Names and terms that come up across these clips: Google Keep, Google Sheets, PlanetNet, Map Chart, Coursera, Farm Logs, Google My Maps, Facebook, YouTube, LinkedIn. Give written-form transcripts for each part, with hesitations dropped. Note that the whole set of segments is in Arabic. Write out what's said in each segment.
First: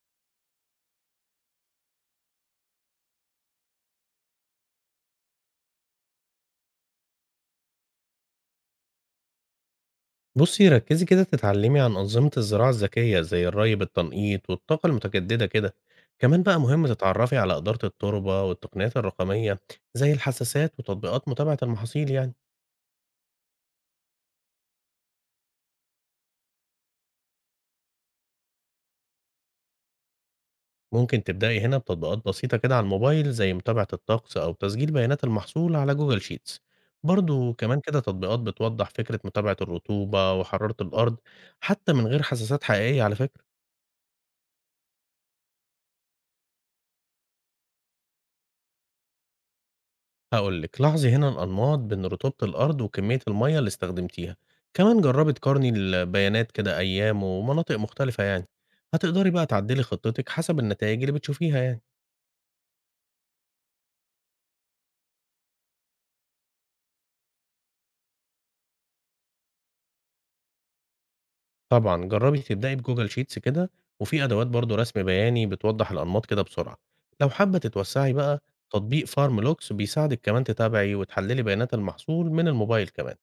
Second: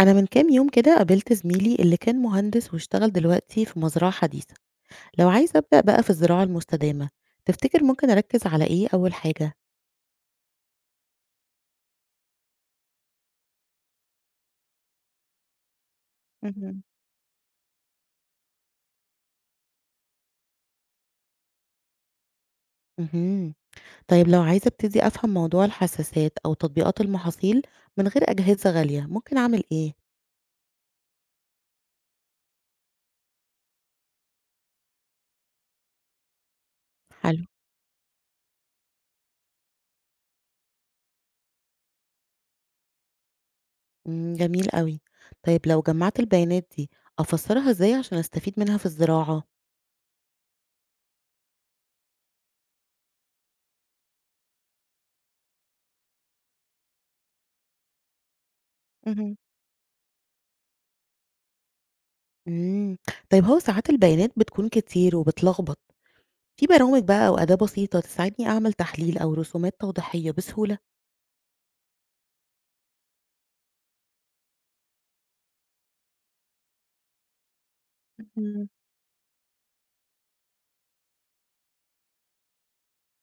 أنا من كام يوم كده قابلت زميلي اللي كان مهندس واشتغل دلوقتي في مزرعة حديثة. لو عايزة أبدأ بقى في الزراعة المستدامة، تفتكر ممكن أركز على إيه أول حاجة؟ بُصّي، ركّزي كده تتعلّمي عن أنظمة الزراعة الذكية، زي الري بالتنقيط والطاقة المتجددة كده. كمان بقى مهم. مهم تتعرّفي على إدارة التربة والتقنيات الرقمية، زي الحساسات وتطبيقات متابعة المحاصيل يعني. مهم. طيب لو عايزة أبتدي أفهم موضوع الحساسات أو تطبيقات المحاصيل من غير أجهزة غالية ممكن أعمل إيه؟ ممكن تبدئي هنا بتطبيقات بسيطة كده على الموبايل، زي متابعة الطقس أو تسجيل بيانات المحصول على Google Sheets. حلو. برضه كمان كده تطبيقات بتوضّح فكرة متابعة الرطوبة وحرارة الأرض، حتى من غير حساسات حقيقية على فكرة. مم، جميل قوي. طيب لو جمعت البيانات دي أفسرها إزاي عشان أستفيد منها في الزراعة؟ هقول لك لاحظي هنا الأنماط بين رطوبة الأرض وكمية المية اللي استخدمتيها. كمان جربي تقارني البيانات كده أيام ومناطق مختلفة يعني. هتقدري مهم. بقى تعدلي خطتك حسب النتائج اللي بتشوفيها يعني. مم. طيب هو ساعات البيانات بتكون كتير وبتلخبط، في برامج بقى أو أداة بسيطة تساعدني أعمل تحليل أو رسومات توضيحية بسهولة؟ طبعا جربي تبدأي بجوجل شيتس كده، وفي أدوات برضو رسم بياني بتوضح الأنماط كده بسرعة. لو حابة تتوسعي بقى، مهم. تطبيق فارم لوكس بيساعدك كمان تتابعي وتحللي بيانات المحصول من الموبايل كمان.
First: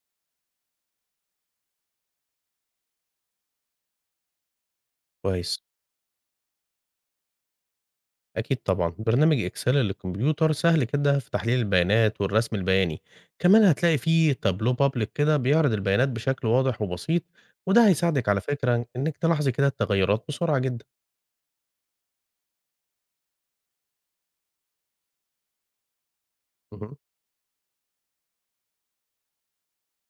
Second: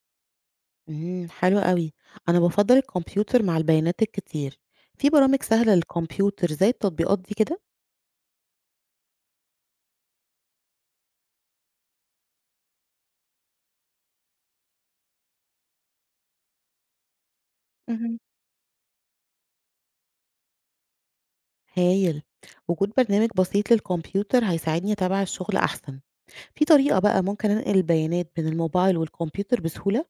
حلو قوي. أنا بفضل الكمبيوتر مع البيانات الكتير، في برامج كويس. سهلة للكمبيوتر زي التطبيقات دي كده؟ أكيد طبعًا، برنامج إكسل للكمبيوتر سهل كده في تحليل البيانات والرسم البياني، كمان هتلاقي فيه تابلو public كده بيعرض البيانات بشكل واضح وبسيط، وده مهم. هيساعدك على فكرة إنِك تلاحظي كده التغيرات بسرعة جدًا. هايل. وجود برنامج بسيط للكمبيوتر هيساعدني أتابع الشغل أحسن، في مهم. طريقة بقى ممكن أنقل البيانات بين الموبايل والكمبيوتر بسهولة؟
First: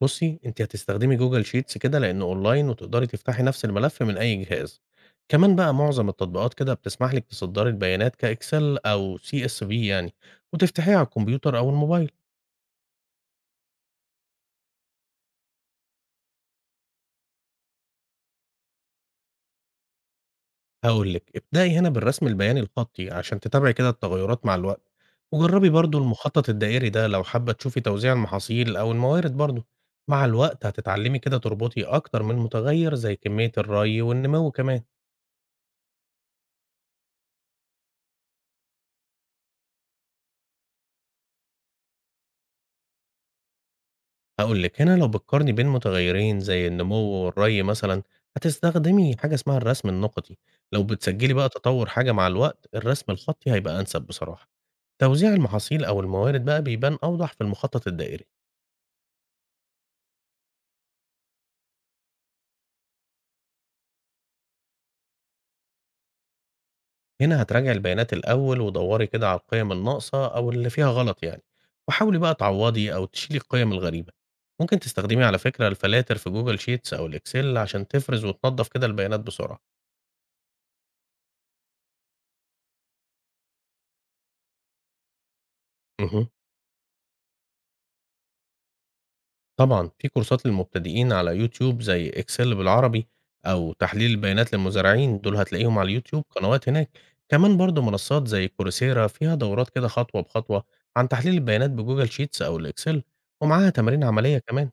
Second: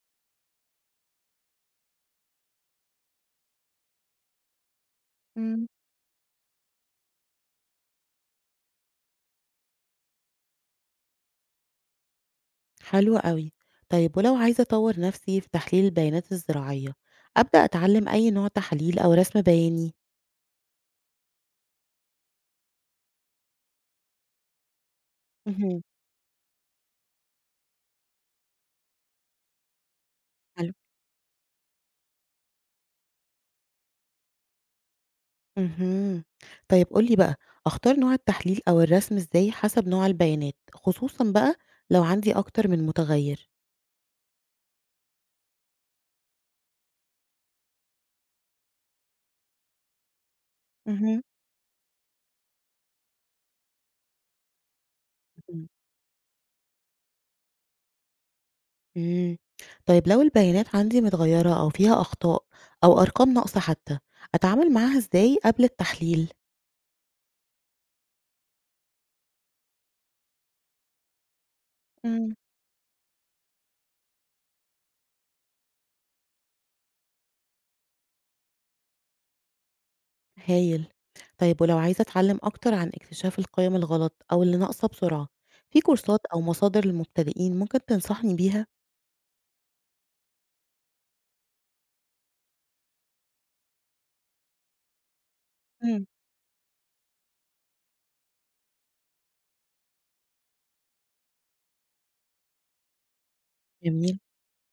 بُصي، أنتِ هتستخدمي Google sheets كده لأنه أونلاين وتقدري تفتحي نفس الملف من أي جهاز، كمان مم. بقى معظم التطبيقات كده بتسمح لِك تصدري البيانات كإكسل أو CSV يعني، وتفتحيها على الكمبيوتر أو الموبايل. حلو قوي. طيب ولو عايزة أطور نفسي في تحليل البيانات الزراعية أبدأ أتعلم أي نوع تحليل أو رسم بياني؟ هاقول لِك، ابدئي هنا بالرسم البياني الخطي عشان تتابعي كده التغيرات مع الوقت، وجربي مهم. برضه المخطط الدائري ده لو حابة تشوفي توزيع المحاصيل أو الموارد برضه، مع الوقت حلو. هتتعلمي كده تربطي أكتر من متغير زي كمية الري والنمو كمان. اهم. طيب قُل لي بقى، أختار نوع التحليل أو الرسم إزاي حسب نوع البيانات، خصوصًا بقى لو عندي أكتر من متغير؟ هاقول لِك هنا لو بتقارني بين متغيرين زي النمو والري مثلًا، هتستخدمي حاجة اسمها الرسم النقطي، لو اهم. بتسجلي بقى تطور حاجة مع الوقت الرسم الخطي هيبقى أنسب بصراحة، توزيع إمم. المحاصيل أو الموارد بقى بيبان أوضح في المخطط الدائري. إمم. طيب لو البيانات عندي متغيرة أو فيها أخطاء أو أرقام ناقصة حتى، أتعامل معاها إزاي قبل التحليل؟ هنا هتراجعي البيانات الأول ودوري كده على القيم الناقصة أو اللي فيها غلط يعني، وحاولي إمم. بقى تعوضي أو تشيلي القيم الغريبة. ممكن تستخدمي على فكرة الفلاتر في جوجل شيتس أو الإكسل عشان تفرز وتنظف كده البيانات بسرعة. هايل. طيب ولو عايزة أتعلم أكتر عن اكتشاف القيم الغلط أو اللي ناقصة بسرعة، في كورسات مه. أو مصادر للمبتدئين ممكن تنصحني بيها؟ طبعا في كورسات للمبتدئين على يوتيوب زي إكسل بالعربي أو تحليل البيانات للمزارعين، دول هتلاقيهم على إمم. اليوتيوب قنوات هناك. كمان برضو منصات زي كورسيرا فيها دورات كده خطوة بخطوة عن تحليل البيانات بجوجل شيتس أو الإكسل، ومعاها تمارين جميل. عملية كمان.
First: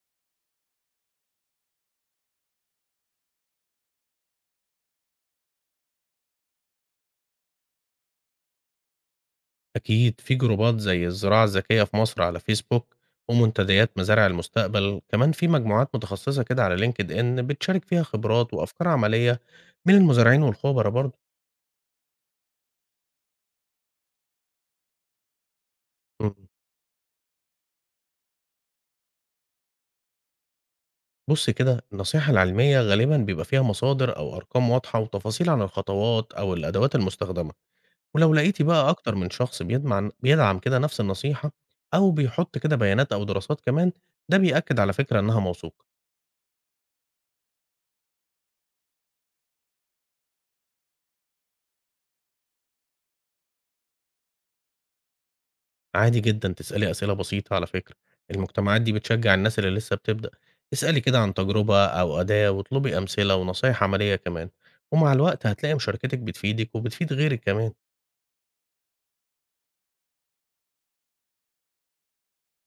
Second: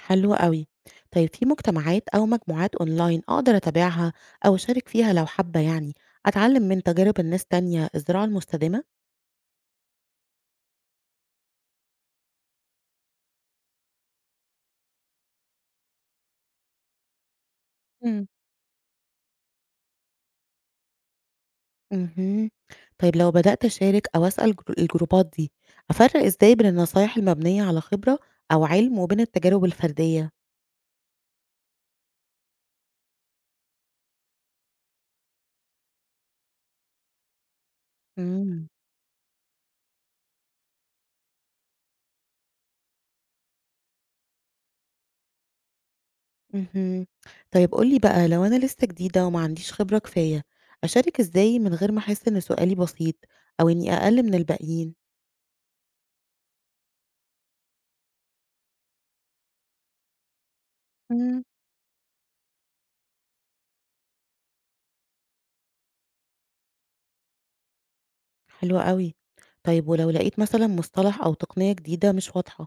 حلو أوي. طيب في مجتمعات أو مجموعات أونلاين أقدر أتابعها أو أشارك فيها لو حابة يعني أتعلم من تجارب الناس تانية الزراعة المستدامة؟ أكيد في جروبات زي الزراعة الذكية في مصر على فيسبوك ومنتديات مزارع المستقبل، كمان في مجموعات متخصصة كده على لينكد إن بتشارك فيها مم. خبرات وأفكار عملية من المزارعين والخبراء برضه. مهم. طيب لو بدأت أشارك أو أسأل الجروبات دي أفرق مم. إزاي بين النصايح المبنية على خبرة أو علم وبين التجارب الفردية؟ بص كده النصيحة العلمية غالبا بيبقى فيها مصادر أو أرقام واضحة وتفاصيل عن الخطوات أو الأدوات المستخدمة، ولو لقيتي مم. بقى أكتر من شخص بيدعم كده نفس النصيحة أو بيحط كده بيانات أو دراسات كمان، ده بيأكد على فكرة إنها موثوقة. مهم. طيب قولي بقى لو أنا لسه جديدة وما عنديش خبرة كفاية أشارك إزاي من غير ما أحس إن سؤالي بسيط أو إني أقل من الباقيين؟ عادي جدًا تسألي أسئلة بسيطة على فكرة، المجتمعات دي بتشجّع الناس اللي لسه بتبدأ، اسألي كده عن تجربة أو أداة واطلبي أمثلة ونصايح عملية كمان، ومع الوقت هتلاقي مشاركتِك بتفيدِك وبتفيد غيرِك كمان. حلو أوي. طيب ولو لقيت مثلًا مصطلح أو تقنية جديدة مش واضحة،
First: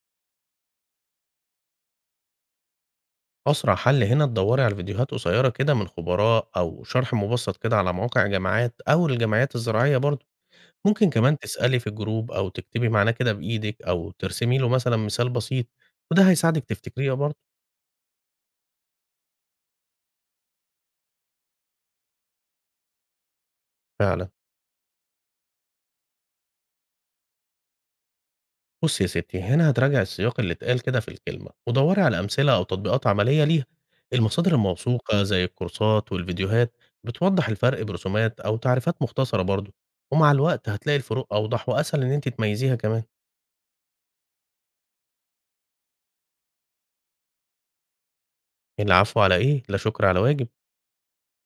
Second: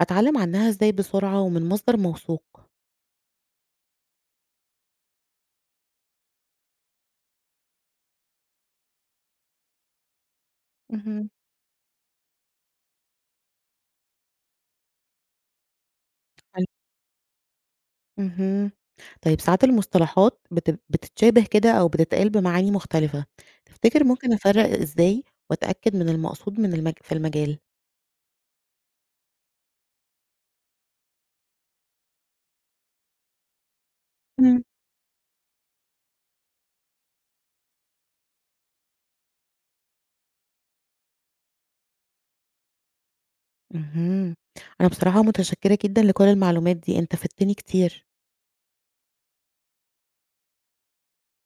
أتعلم عنها إزاي بسرعة ومن مصدر موثوق؟ أسرع حل هنا تدوّري على فيديوهات قصيرة كده من خبراء أو شرح مبسط كده على مواقع جامعات أو الجمعيات الزراعية برضه، ممكن اهم. كمان تسألي في الجروب أو تكتبي معناه كده بإيدِك أو ترسمي له مثلًا مثال بسيط، وده هيساعدِك حلو. تفتكريه برضه. اهم. طيب ساعات المصطلحات بتتشابه كده أو بتتقال بمعاني مختلفة، تفتكر فعلًا. ممكن أفرّق إزاي وأتأكد من المقصود من في المجال؟ بصي يا ستي هنا هتراجع السياق اللي اتقال كده في الكلمة ودوري على أمثلة أو تطبيقات عملية ليها. المصادر إمم. الموثوقة زي الكورسات والفيديوهات بتوضح الفرق برسومات أو تعريفات مختصرة برضه، ومع الوقت هتلاقي الفروق أوضح وأسهل إن أنت تميزيها كمان. اهم. أنا بصراحة متشكرة جدًا لكل المعلومات دي، أنت فدتني كتير. العفو، على إيه؟ لا شكر على واجب.